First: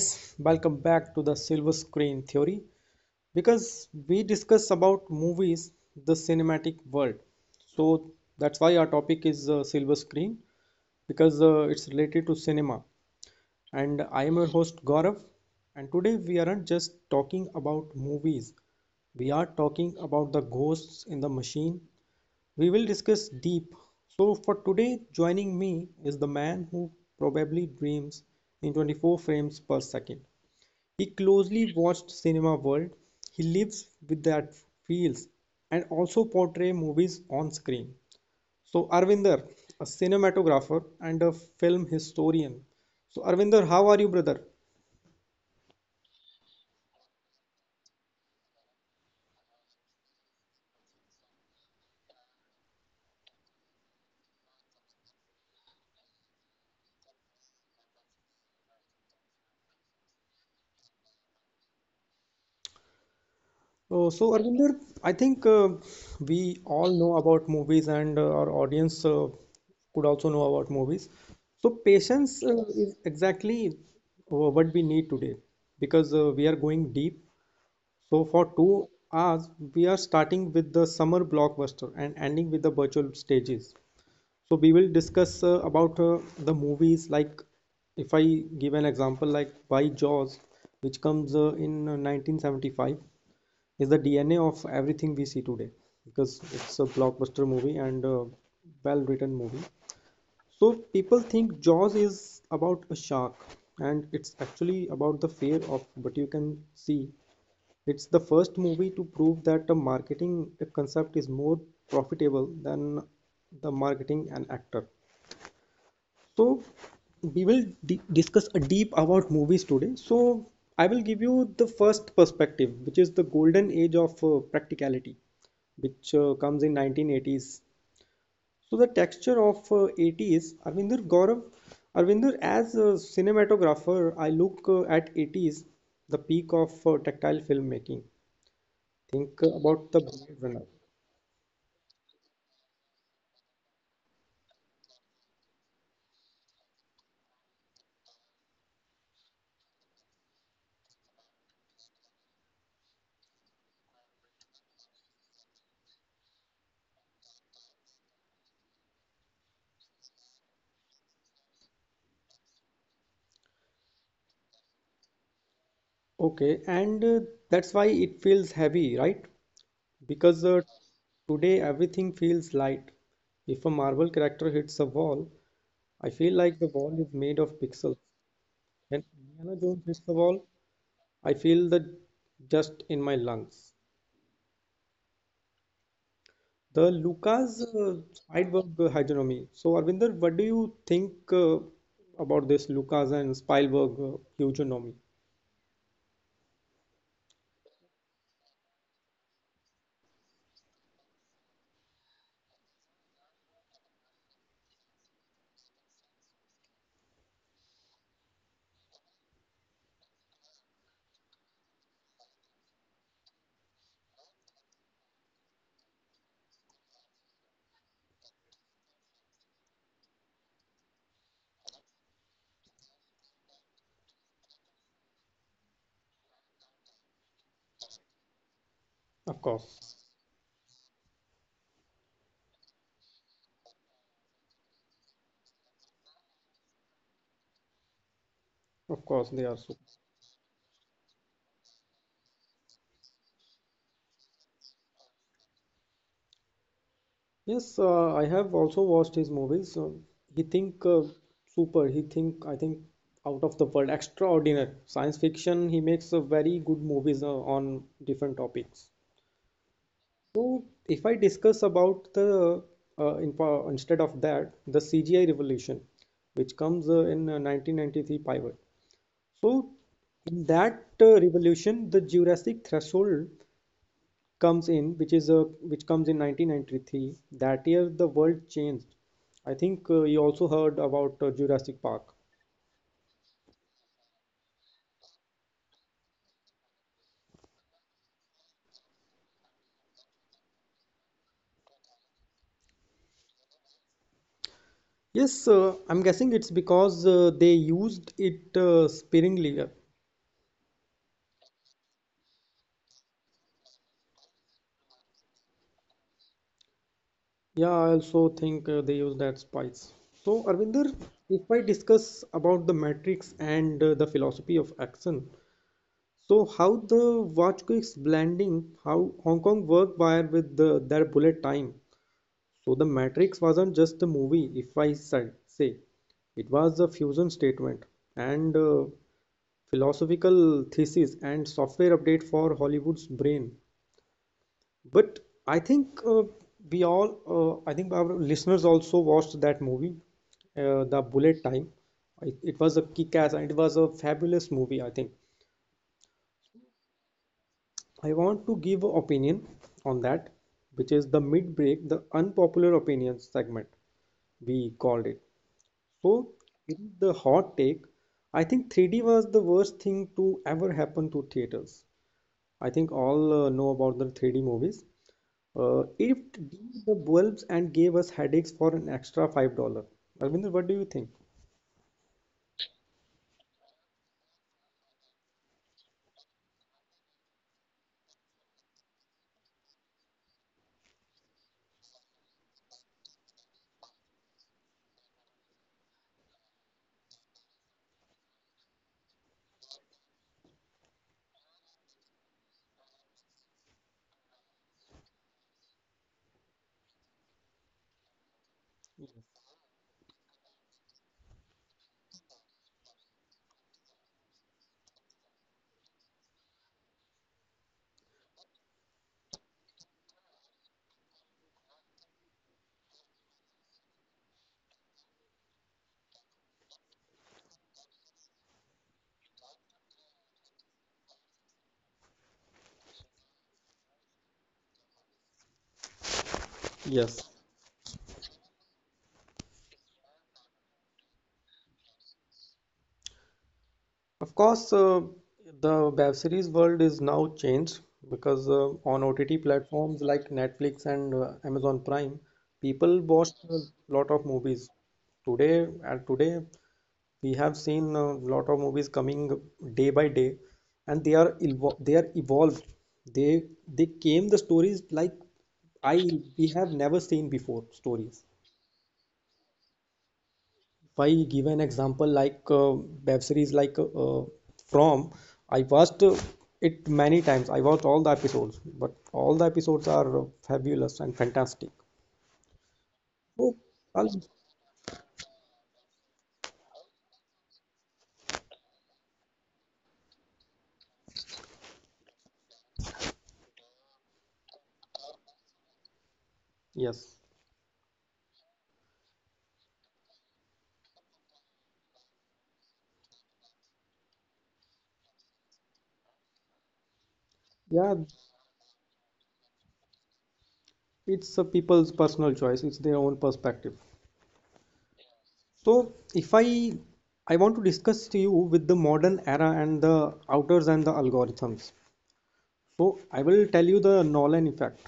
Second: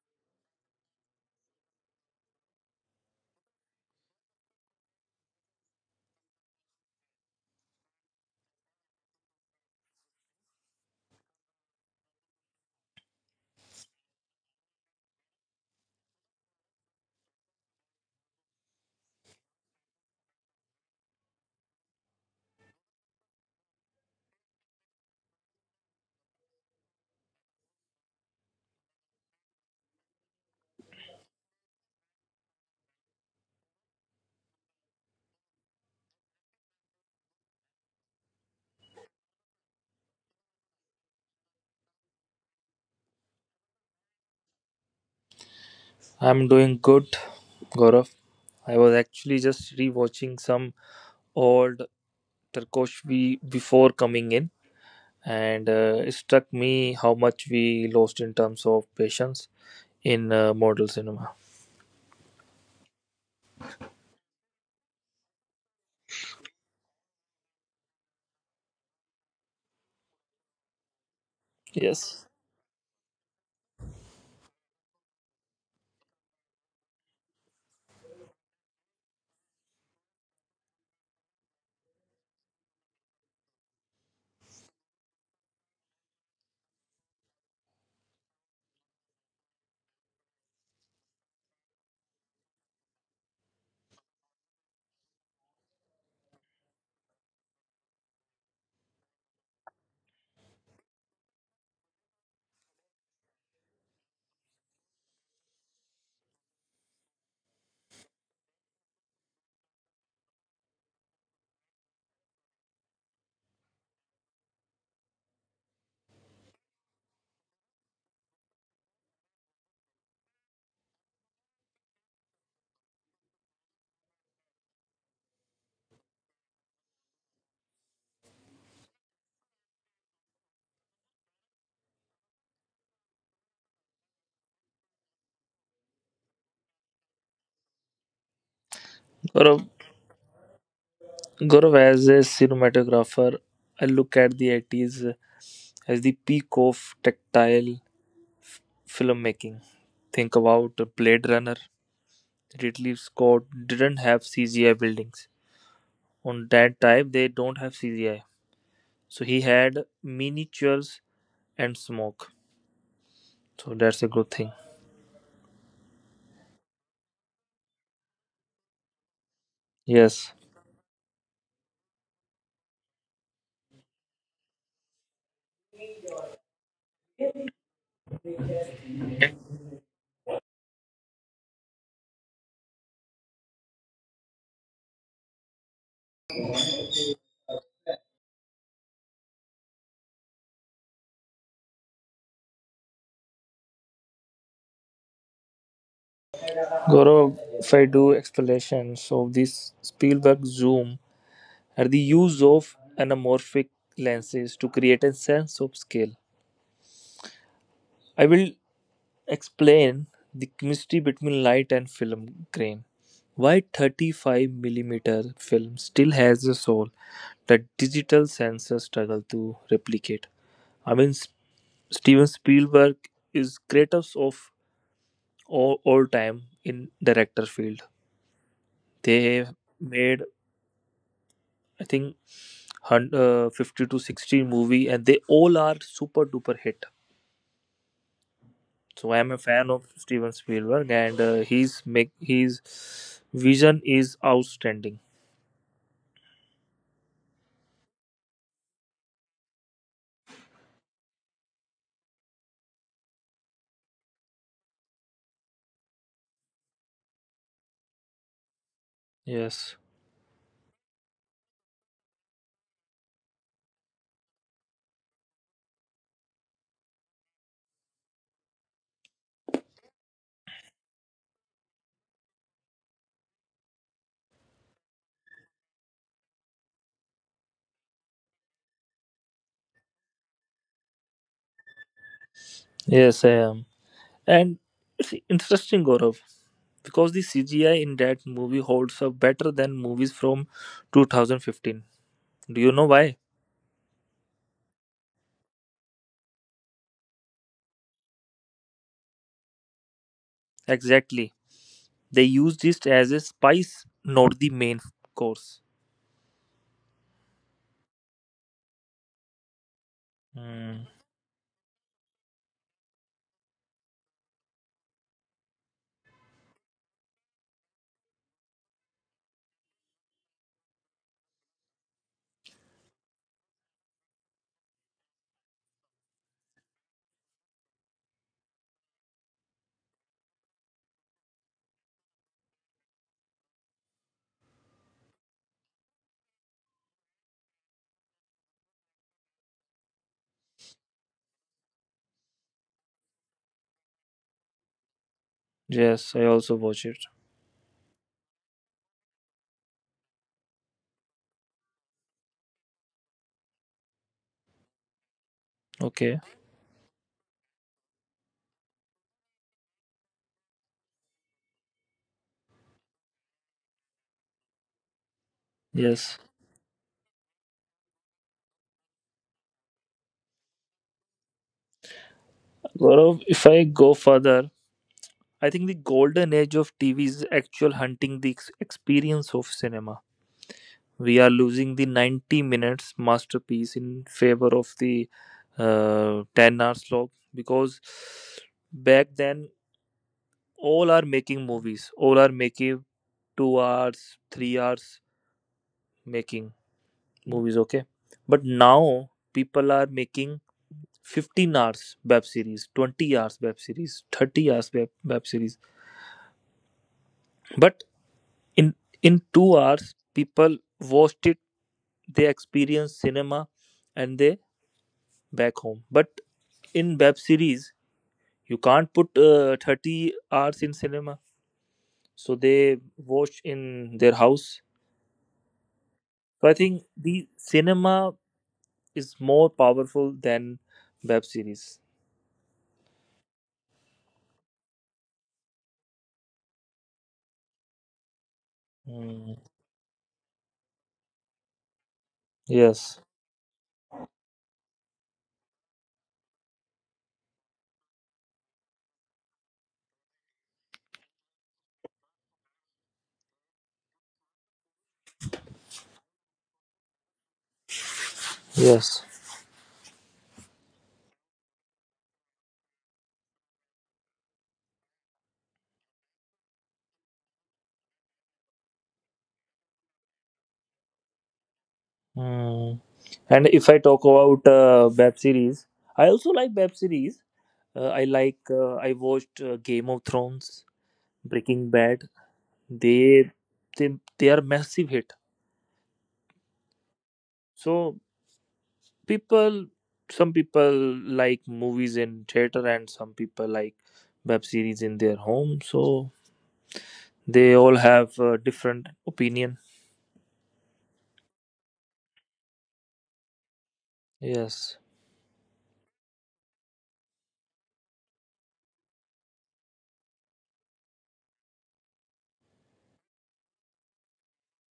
guys, welcome back to the Silver Screen Theory, because we discuss about movies, the cinematic world. So that's why our topic is silver screen, because it's related to cinema, and I am your host Gaurav, and today we aren't just talking about movies. We are talking about the ghosts in the machine. We will discuss deep. So for today joining me is the man who probably dreams in 24 frames per second. He closely watched cinema world. He lives with that feels, and also portray movies on screen. So Arvinder, a cinematographer and a film historian. So Arvinder, how are you, brother? I'm doing good, Gaurav. I was actually just rewatching some old Turkoshvi before coming in, and it struck me how much we lost in terms of patience in model cinema. So Arvinder, I think we all know about movies, and our audience could also know about movies. So Yes, patience is exactly what we need today, because we are going deep. So for 2 hours, we are starting with the summer blockbuster and ending with the virtual stages. So we will discuss about the movies like, if I give an example, like why Jaws, which comes in 1975, is the DNA of everything we see today, because it's a blockbuster movie and a well-written movie. So people think Jaws is about a shark, and it's actually about the fear of. But you can see it's the first movie to prove that the marketing concept is more profitable than the marketing an actor. So we will discuss a deep about movies today. So I will give you the first perspective, which is the golden age of practicality, which comes in 1980s. So the texture of 80s, Arvindur Gaurav, Arvindur as a cinematographer, I look at 80s, the peak of tactile filmmaking. Think Gaurav. about the Blade Runner. Gaurav, as a cinematographer, I look at the 80s as the peak of tactile f- filmmaking. Think about Blade Runner. Ridley Scott didn't have CGI buildings. On that time, they don't have CGI. So he had miniatures and smoke. So that's a good thing. Okay, and that's why it feels heavy, right? Yes. Because today everything feels light. If a Marvel character hits a wall, I feel like the wall is made of pixels. When Indiana Jones hits the wall, I feel the dust in my lungs. The Lucas Spielberg hegemony. So, Arvinder, what do you think about this Lucas and Spielberg hegemony? Gaurav, if I do explanation, so this Spielberg zoom are the use of anamorphic lenses to create a sense of scale. I will explain the chemistry between light and film grain. Why 35 millimeter film still has a soul that digital sensors struggle to replicate. I mean, Steven Spielberg is greatest of all time in director field. They Of have course, made, I think, 50 to 60 movie, and they all are super duper hit. So of I am a course, they fan are so. of Steven Spielberg, and his vision is outstanding. Yes, I have also watched his movies. He think super. He think I think out of the world, extraordinary. Science fiction. He makes very good movies on different topics. Yes. So if I discuss about the instead of that, the CGI revolution, which comes in 1993 pivot. So in that revolution, the Jurassic threshold comes in, which is a which comes in 1993. That year the world changed. I think you also heard about Jurassic Park. Yes, I am. And it's interesting, Gaurav, because the CGI in that movie holds up better than movies from 2015. Do you know why? Yes, I'm guessing it's because they used it sparingly. Exactly. They used it as a spice, not the main course. Yeah, I also think they use that spice. So, Arvinder, Hmm. if I discuss about the Matrix and the philosophy of action, so how the Vajpayee's blending, how Hong Kong work wire with their bullet time. So the Matrix wasn't just a movie, if I say. It was a fusion statement and philosophical thesis and software update for Hollywood's brain. But I think we all, I think our listeners also watched that movie, The Bullet Time. It was a kick-ass and it was a fabulous movie, I think. Yes, I also watch it. I want to give an opinion on that, which is the mid-break, the unpopular opinions segment we called it. Okay. So, in the hot take, I think 3D was the worst thing to ever happen to theaters. I think all know about the 3D movies. Yes. It dimmed the bulbs and gave us headaches for an extra $5. Arvinder, what do you think? Gaurav, if I go further, I think the golden age of TV is actual hunting the experience of cinema. We are losing the 90 minutes masterpiece in favor of the 10 hours log, because back then all are making movies, all are making 2 hours, 3 hours making movies, okay, but now people are making 15 hours web series, 20 hours web series, 30 hours web series. But in in 2 hours, people watched it, they experience cinema, and they back home. But in web series, you can't put 30 hours in cinema, so they watch in their house. So I think Yes. the cinema is more powerful than web series. Of course, the web series world is now changed, because on OTT Mm, platforms like Netflix and Amazon Prime, people yes, watch a lot of movies. Today, at today, we have seen a lot of movies coming day by day, and they are evolved. They they came the stories like, I, we have never seen before stories. yes. If I give an example like web series like uh, From, I watched it many times. I watched all the episodes, but all the episodes are fabulous and fantastic. Hmm. So, And if I I'll, talk about web series, I also like web series. I watched Game of Thrones, Breaking Bad. They they are massive hit. yes, So people, some people like movies in theater, and some people like web series in their home. So they all yeah, have different opinion. it's a people's personal choice. It's their own perspective. Yes. So, if I I want to discuss to you with the modern era and the outers and the algorithms. So, I will tell you the Nolan effect.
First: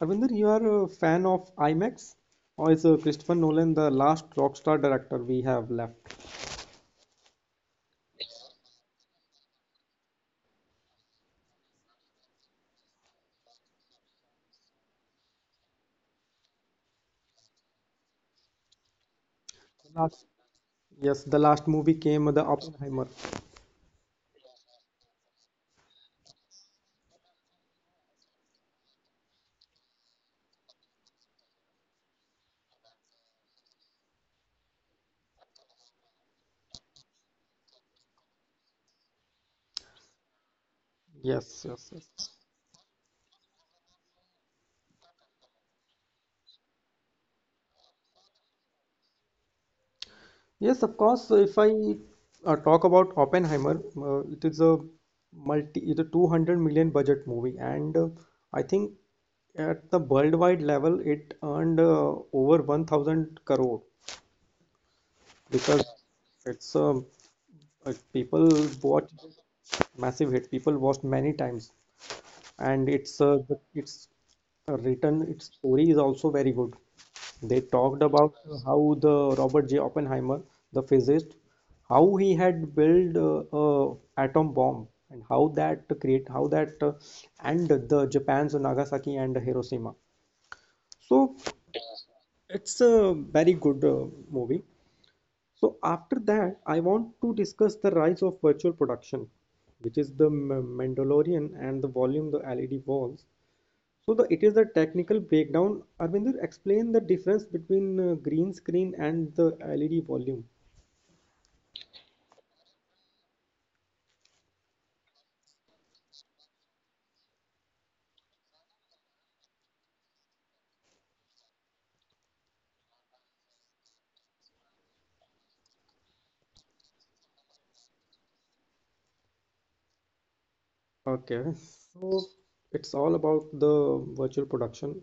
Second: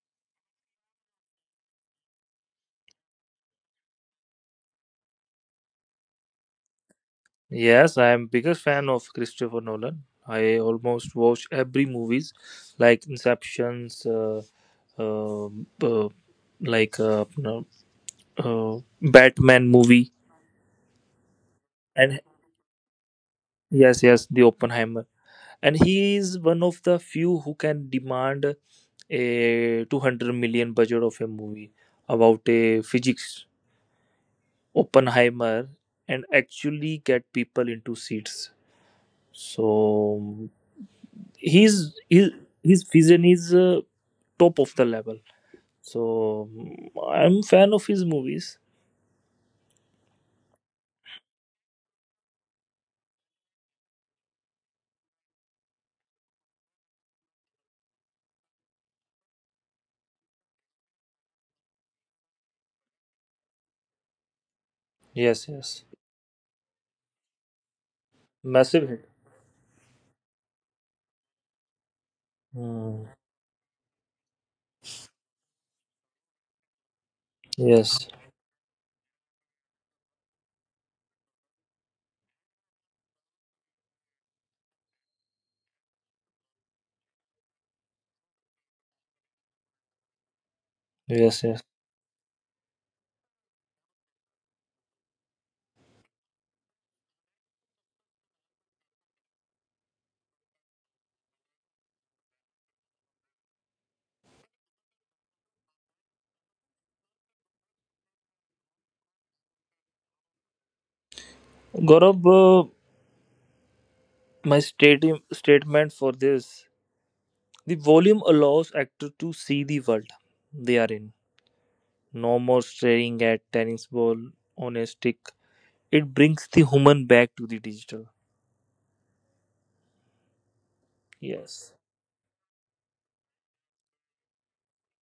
Arvinder, you are a fan of IMAX, or is Christopher Nolan the last rock star director we have left? Yes, I am biggest fan of Christopher Nolan. I almost watch every movies like Inceptions, uh, uh, like no, Batman movie, Last, yes, the last movie and came the Oppenheimer. yes, yes, the Oppenheimer. And he is one of the few who can demand a 200 million budget of a movie about a physics Oppenheimer, and actually get people into seats. So Yes, He's yes, yes. his vision is top of the level. So I'm fan of his movies. Yes, of course. So, if I talk about Oppenheimer, it is a it's a 200 million budget movie, and I think at the worldwide level, it earned over 1,000 crore, Yes, yes, because it's people massive hit. watch massive hit. People watched many times, and Hmm. it's it's written, its story is also very good. They talked Yes, about how the Robert J. Oppenheimer, the physicist, how he had built a atom bomb, and how that create, how that and the Japan's Nagasaki and Hiroshima. So yes, yes. it's a very good movie. So after that, I want to discuss the rise of virtual production, which is the Mandalorian and the volume, the LED walls. So the it is the technical breakdown. Arvindur, explain the difference between green screen and the LED volume. Gaurav, my statement for this: the volume allows actor to see the world they are in. No more staring at tennis ball on a stick. It brings the human back to the digital. Okay, Yes. so it's all about the virtual production.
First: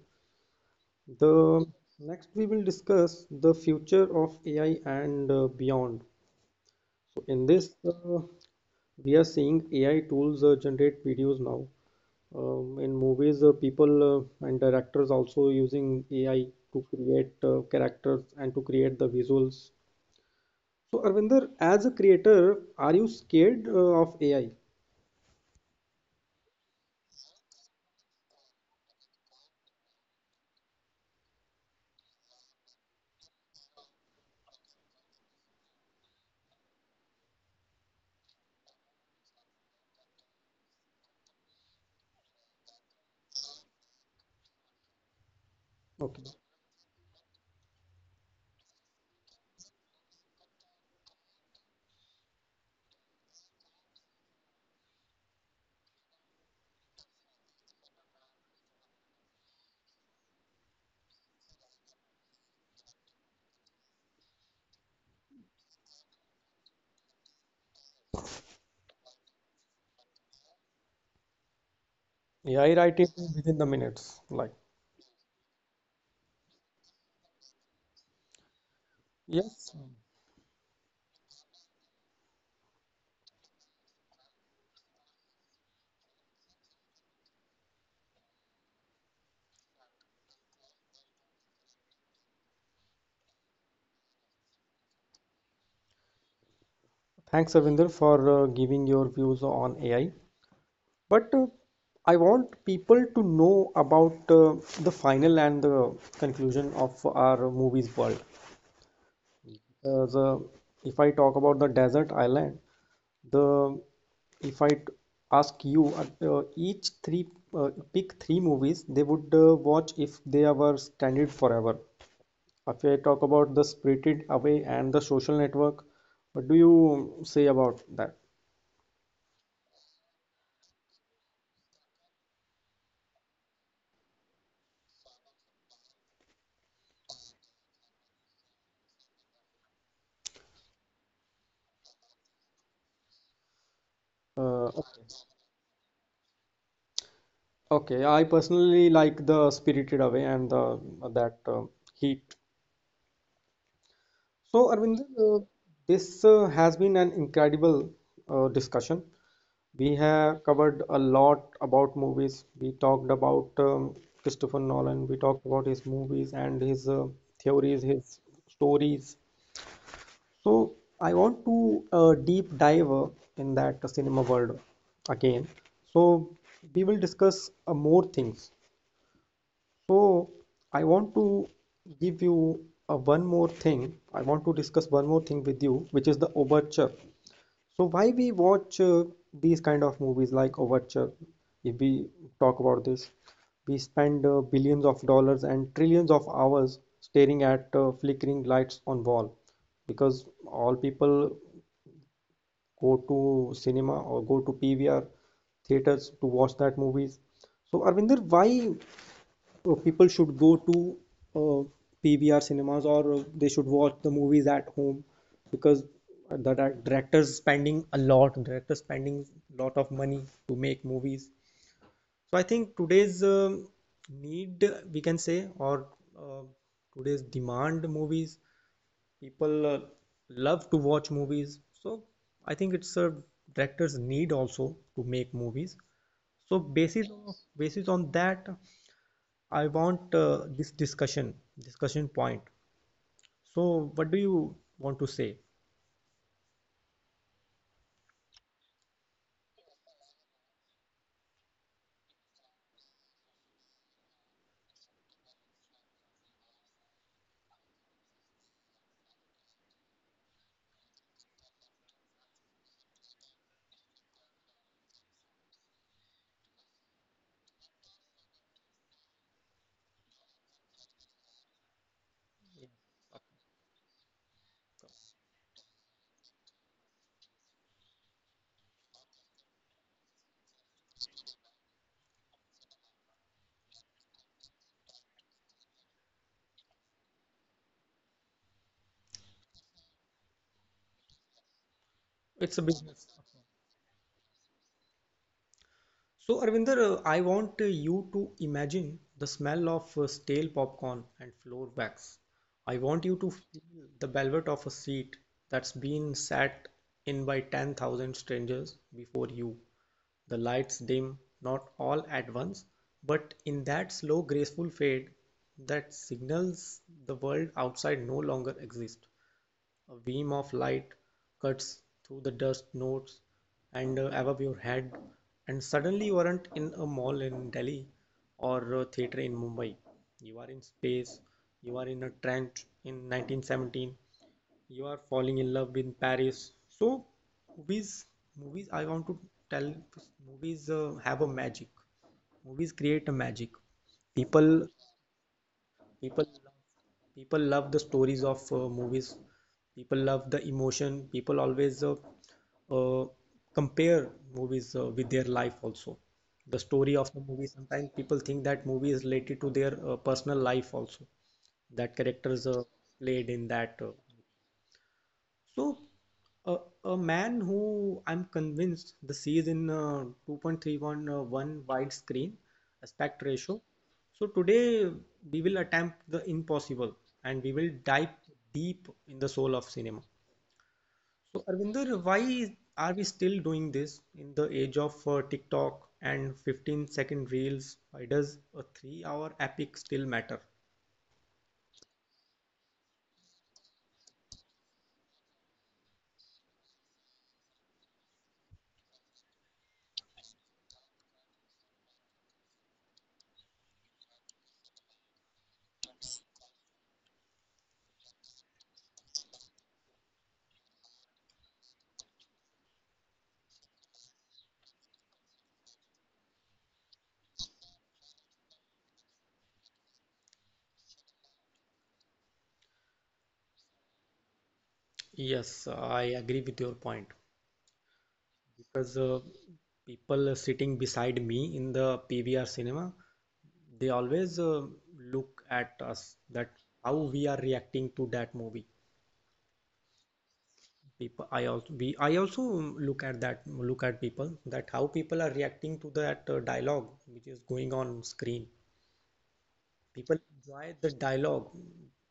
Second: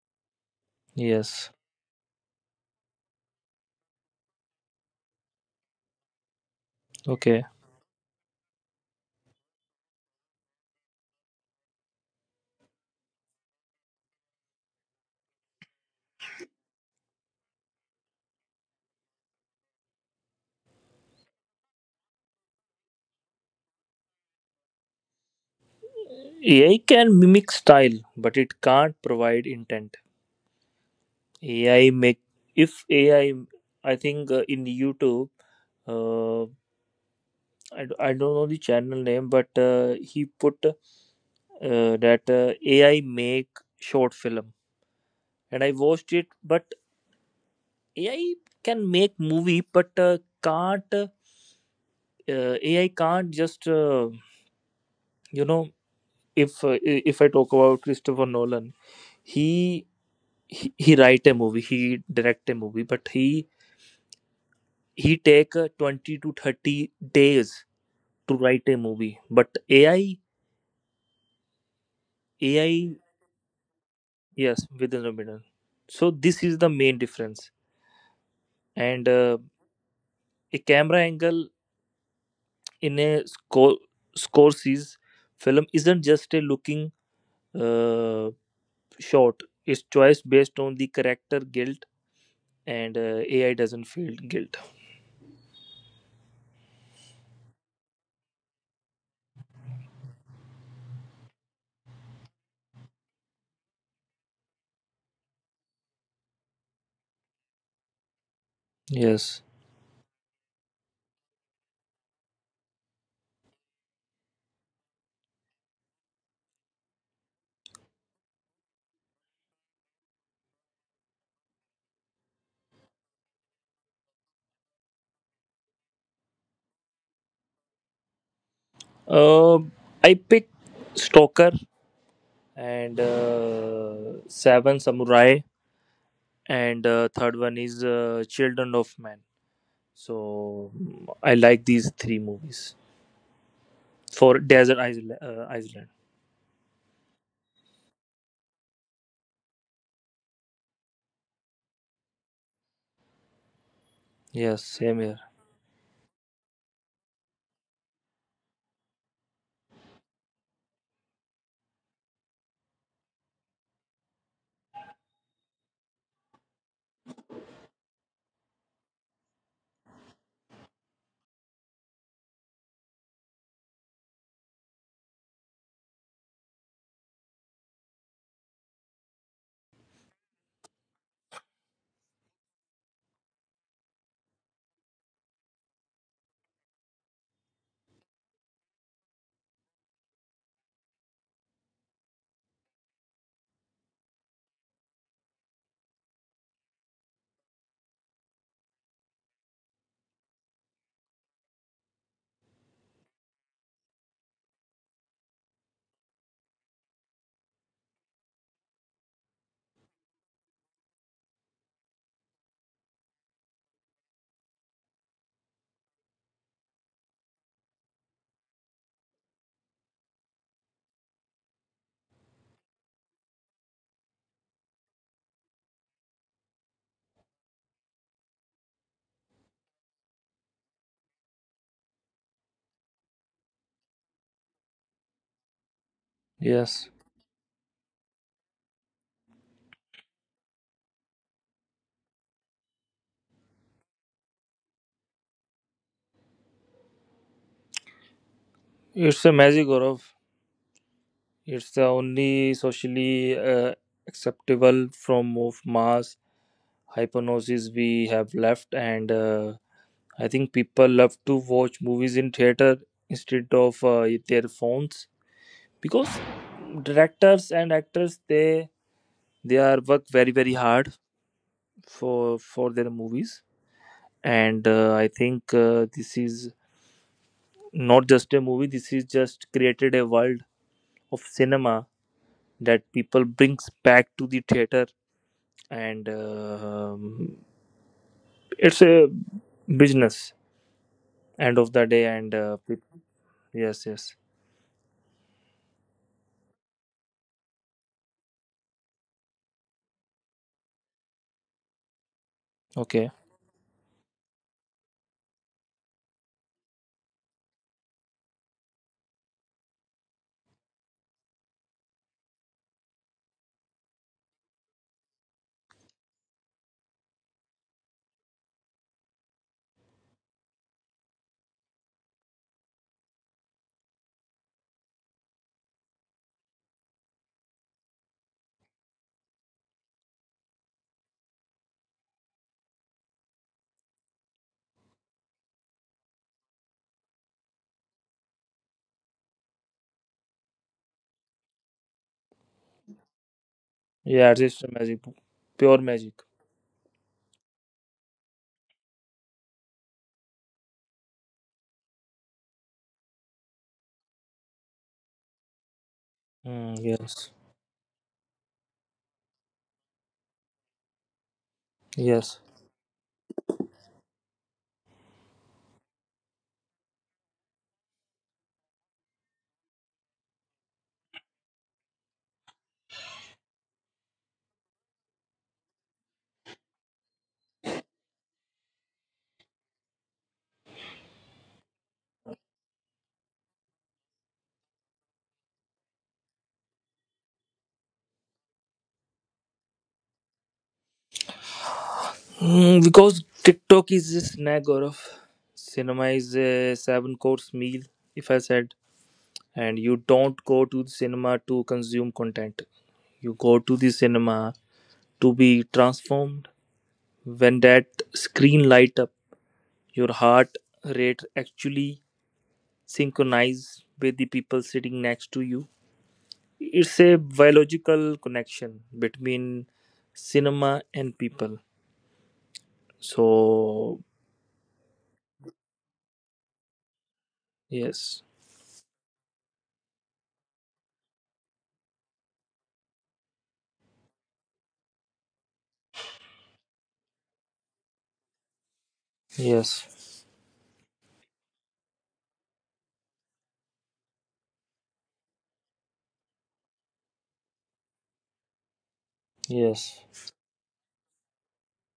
Yes. The next we will discuss the future of AI and beyond. So in Okay. this, we are seeing AI tools generate videos now. In movies, people and directors also using AI to create characters and to create the visuals. So, Arvinder, as a creator, are you scared of AI? AI can mimic style, but it can't provide intent. AI make If AI, I think, in YouTube, uh, I don't know the channel name, but he put that AI make short film, and I watched Okay. it. But AI can make movie, but can't AI can't just, you know if I talk about Christopher Nolan, he he write a movie, he direct a movie, but he take 20 to 30 days to write a movie, but ai AI ai writing within the minutes. Like, yes, within a minute. So this is the main difference, and yes. a camera angle in a score Scorsese's film isn't just a looking uh, shot, it's choice based on the character guilt, and ai doesn't feel guilt. Thanks, Arvinder, for giving your views on AI. But I want people to know about the final and the conclusion of our movies world. Yes. The if I talk about the desert island, the if I ask you each three pick three movies they would watch if they were stranded forever. If I talk about the Spirited Away and the Social Network, what do you say about that? uh, I picked Stalker, and Seven Samurai, and third one is Children of Man. So I like these three movies for Desert Okay. Island. Iceland. Okay, I personally like the Spirited Away and the that Heat. So, Yes, Arvind, same here. This has been an incredible discussion. We have covered a lot about movies. We talked about Christopher Nolan, we talked about his movies and his theories, his stories. So, I want to deep dive in that cinema world again. So, we will discuss more things. So, I want to give you one more thing. I want to discuss one more thing with you, which is the overture. So why we watch these kind of movies like Overture? If we talk about this, we spend billions of dollars and trillions of hours staring at flickering lights on wall, because all people go to cinema or go to PVR theaters to watch that movies. So Arvinder, why people should go to uh, PVR cinemas or they should watch the movies at home, because the directors spending a lot of money to make movies. So I think today's need we can say, or uh, today's demand movies, people love to watch movies. So I think it's a director's need also to make movies. So Yes, basis on that, I want this discussion, discussion point. So, what do you want to say? it's a magic, Gaurav. It's the only socially acceptable form of mass hypnosis we have left, and I think people love to watch movies in theater instead of their phones, because directors and actors, they are work very very hard for their movies, and I think this is not just a movie, this is just created a world of cinema that people brings back to the theater. And it's a business end of the day, and It's a business. peop- Yes, yes, So, Arvinder, I want you to imagine the smell of stale popcorn and floor wax. I want you okay, to feel the velvet of a seat that's been sat in by 10,000 strangers before you. The lights dim, not all at once, but in that slow, graceful fade that signals the world outside no longer exists. A beam of light cuts through the dust notes and above your head, and suddenly you aren't in a mall in Delhi or a theater in Mumbai. You are in space, you are in a trench in 1917, you are falling in love in Paris. So, movies, movies, I want to tell movies have a magic. Movies create a magic. yeah, it's People, just magic, pure people magic. people love the stories of movies, people love the emotion, people always uh, compare movies with their life also, the Mm, story of the yes, movie, sometimes people think that movie is related to their personal life also, that characters yes. Played in that so, a, a man who I'm convinced the sees in 2.31 one widescreen aspect ratio. So today we will attempt the impossible, and we will dive deep in the soul of cinema. So, Arvinder, why are we still doing this in the age of TikTok and 15-second reels? Why does a 3 hour epic still matter? Because TikTok is a snack, or of cinema is a seven course meal, if I said. And you don't go to the cinema to consume content, you go to the cinema to be transformed. When that screen light up, your heart rate actually synchronize with the people sitting next to you. It's a biological connection between cinema and people, so Yes, I agree with your point. yes, Because People sitting beside me in the PVR cinema, they always look at us, that how we are reacting to that movie. yes, People, I also we I also look at that look at people, that how people are reacting to that dialogue which is going on screen. yes, People enjoy the dialogue.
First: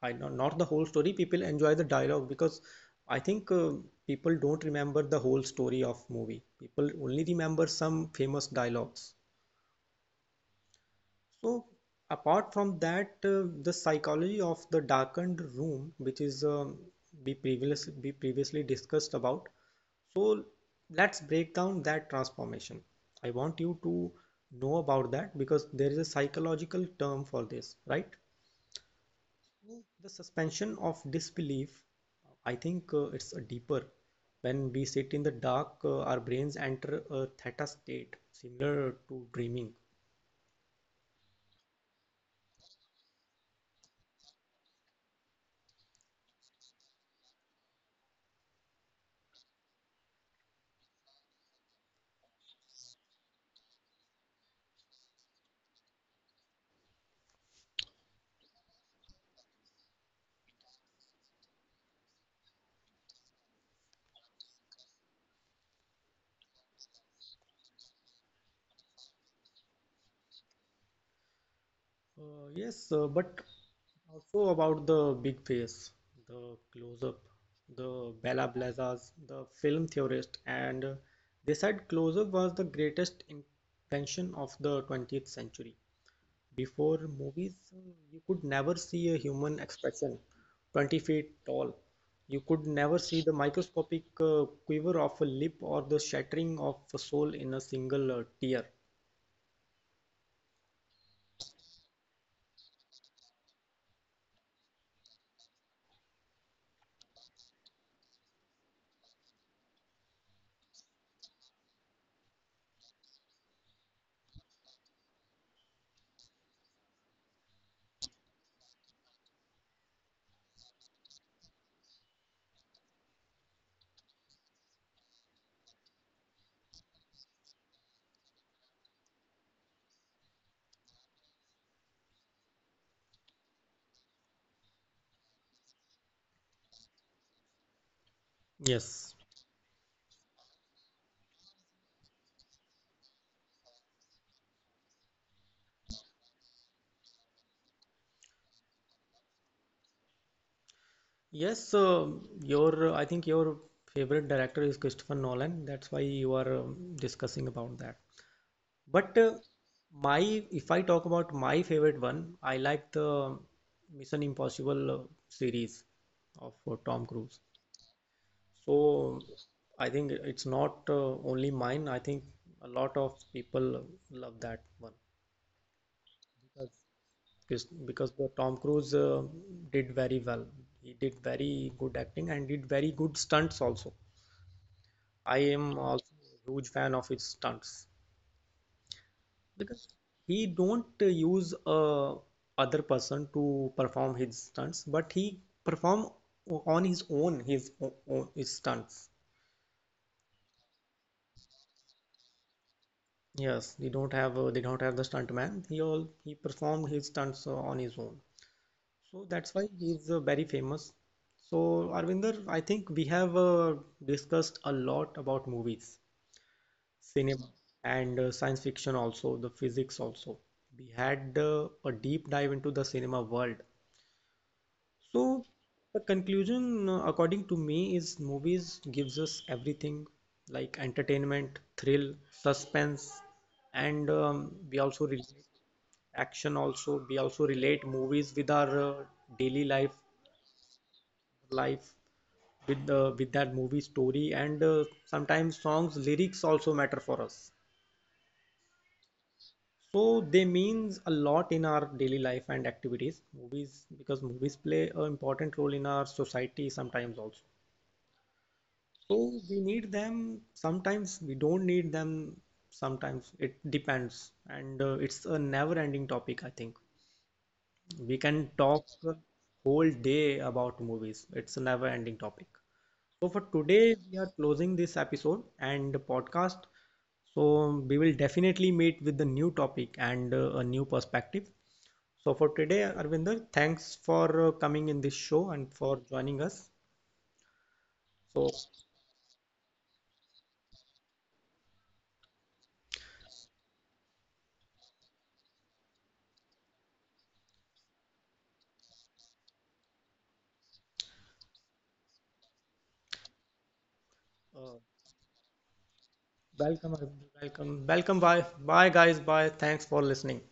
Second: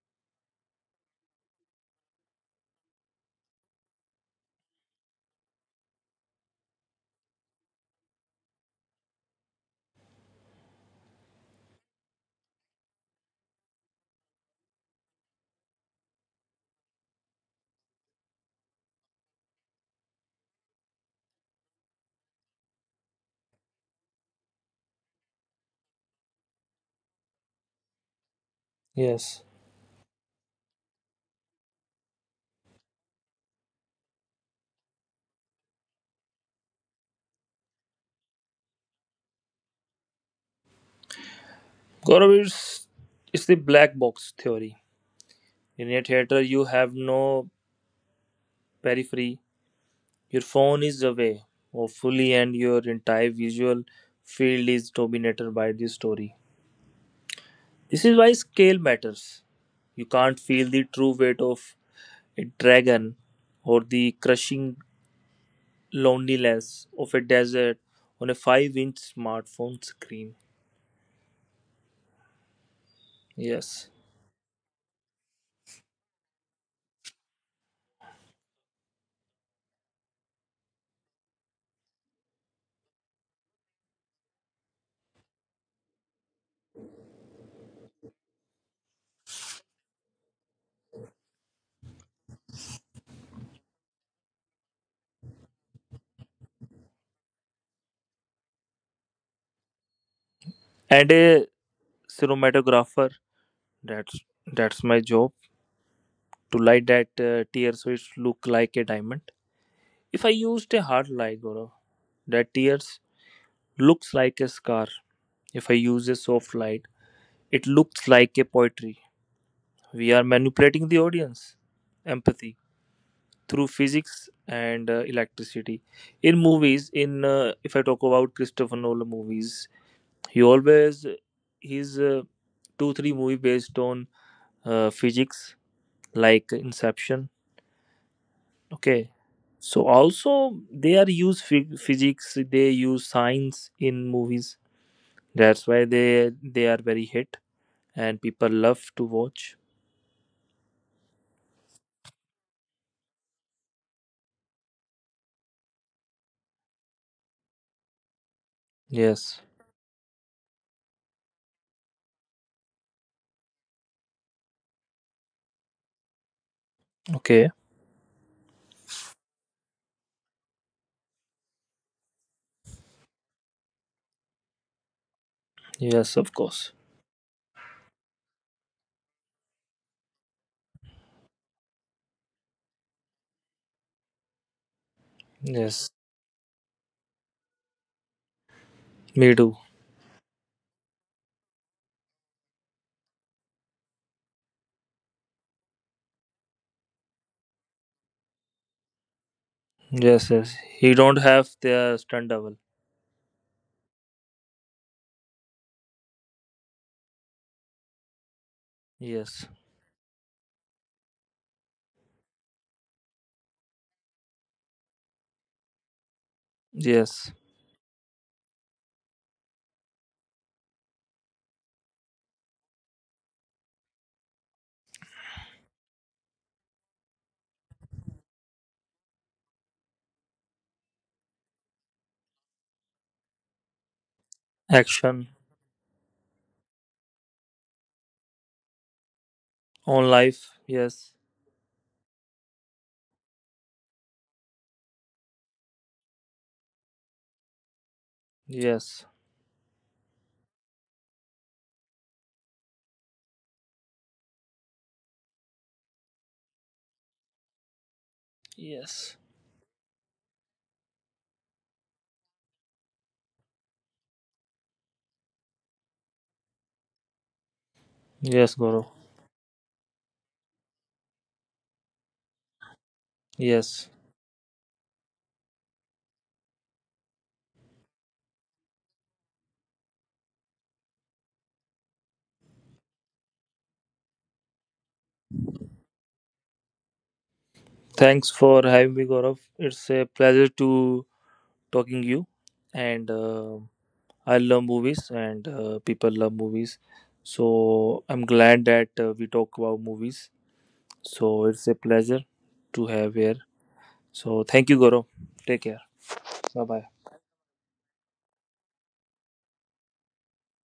I know, not the whole story. People enjoy the dialogue because I think people don't remember the whole story of movie. People only remember some famous dialogues. So, apart from that, the psychology of the darkened room, which is we previously discussed about. So let's break down that transformation. I want you to know about that, because there is a psychological term for this, right? yes. So, the suspension of disbelief, I think it's a deeper. When we sit in the dark, our brains enter a theta state, similar to dreaming. Gaurav, it's the black box theory. In a theater you have no periphery. Your phone is away, hopefully, and your entire visual field is dominated by this story. This is why scale matters. You can't feel the true weight of a dragon or the crushing loneliness of a desert on a 5-inch smartphone screen. Yes, Yes. but also about the big face, the close-up, the Bella Blazas, the film theorist, and they said close-up was the greatest invention of the 20th century. Before movies, you could never see a human expression 20 feet tall. You could never see the microscopic quiver of a lip or the shattering of a soul in a single tear. And a cinematographer, that's, that's my job, to light that tear so it look like a diamond. If I used a hard light, Gaurav, that tears looks like a scar. If I use a soft light, it looks like a poetry. We are manipulating the audience. Empathy through physics and electricity. In movies, in if I talk about Christopher Nolan movies, he always, his two three movie based on physics, like Inception. Okay, Yes. so also they are use physics. They use science in movies. That's why they are very hit and people love to watch. Yes, uh, your, I think your favorite director is Christopher Nolan. That's why you are discussing about that. But Yes. My if I talk about my favorite one, I like the Mission Impossible series of Tom Cruise. Okay. So I think it's not only mine. I think a lot of people love that one, Yes, of course. because because the Tom Cruise did very well. He did very good acting, and did very good stunts also. I am Yes. also a huge fan of his stunts, Me too. because he don't use other person to perform his stunts, but he perform on his own his stunts. Yes, yes. He don't have their stunt double. Yes, they don't have the stuntman. He performed his stunts on his own, so Yes. that's why he's very famous. So Arvinder, I think we have discussed a lot about movies, Yes. cinema, and science fiction, also the physics also. We had a deep dive into the cinema world. So the conclusion, according to me, is movies gives us everything, like entertainment, thrill, suspense, and we also Action relate action also. We also relate movies with our daily on life life. Yes. life with the with that movie story, and sometimes songs lyrics also matter for us. Yes. So they means a lot in our daily life and activities. Movies, because movies play an important role in our society sometimes also. Yes. So we need them sometimes, we don't need them sometimes. It depends. And it's a never-ending topic, I think. We Yes, can Gaurav. talk a whole day about movies. It's a never-ending topic. So for Yes. today, we are closing this episode and podcast. So we will definitely meet with the new topic and a new perspective. So for today, Arvinder, thanks for coming in this show and for joining us. Thanks for So having me, Gaurav. It's a pleasure to talking you. And I love movies, and people love movies. So I'm glad that we talk about movies. So it's a pleasure to have here. So thank you, uh, Goro. Take care. Bye bye. welcome, Arvinder, welcome, welcome. Bye, bye, guys. Bye. Thanks for listening.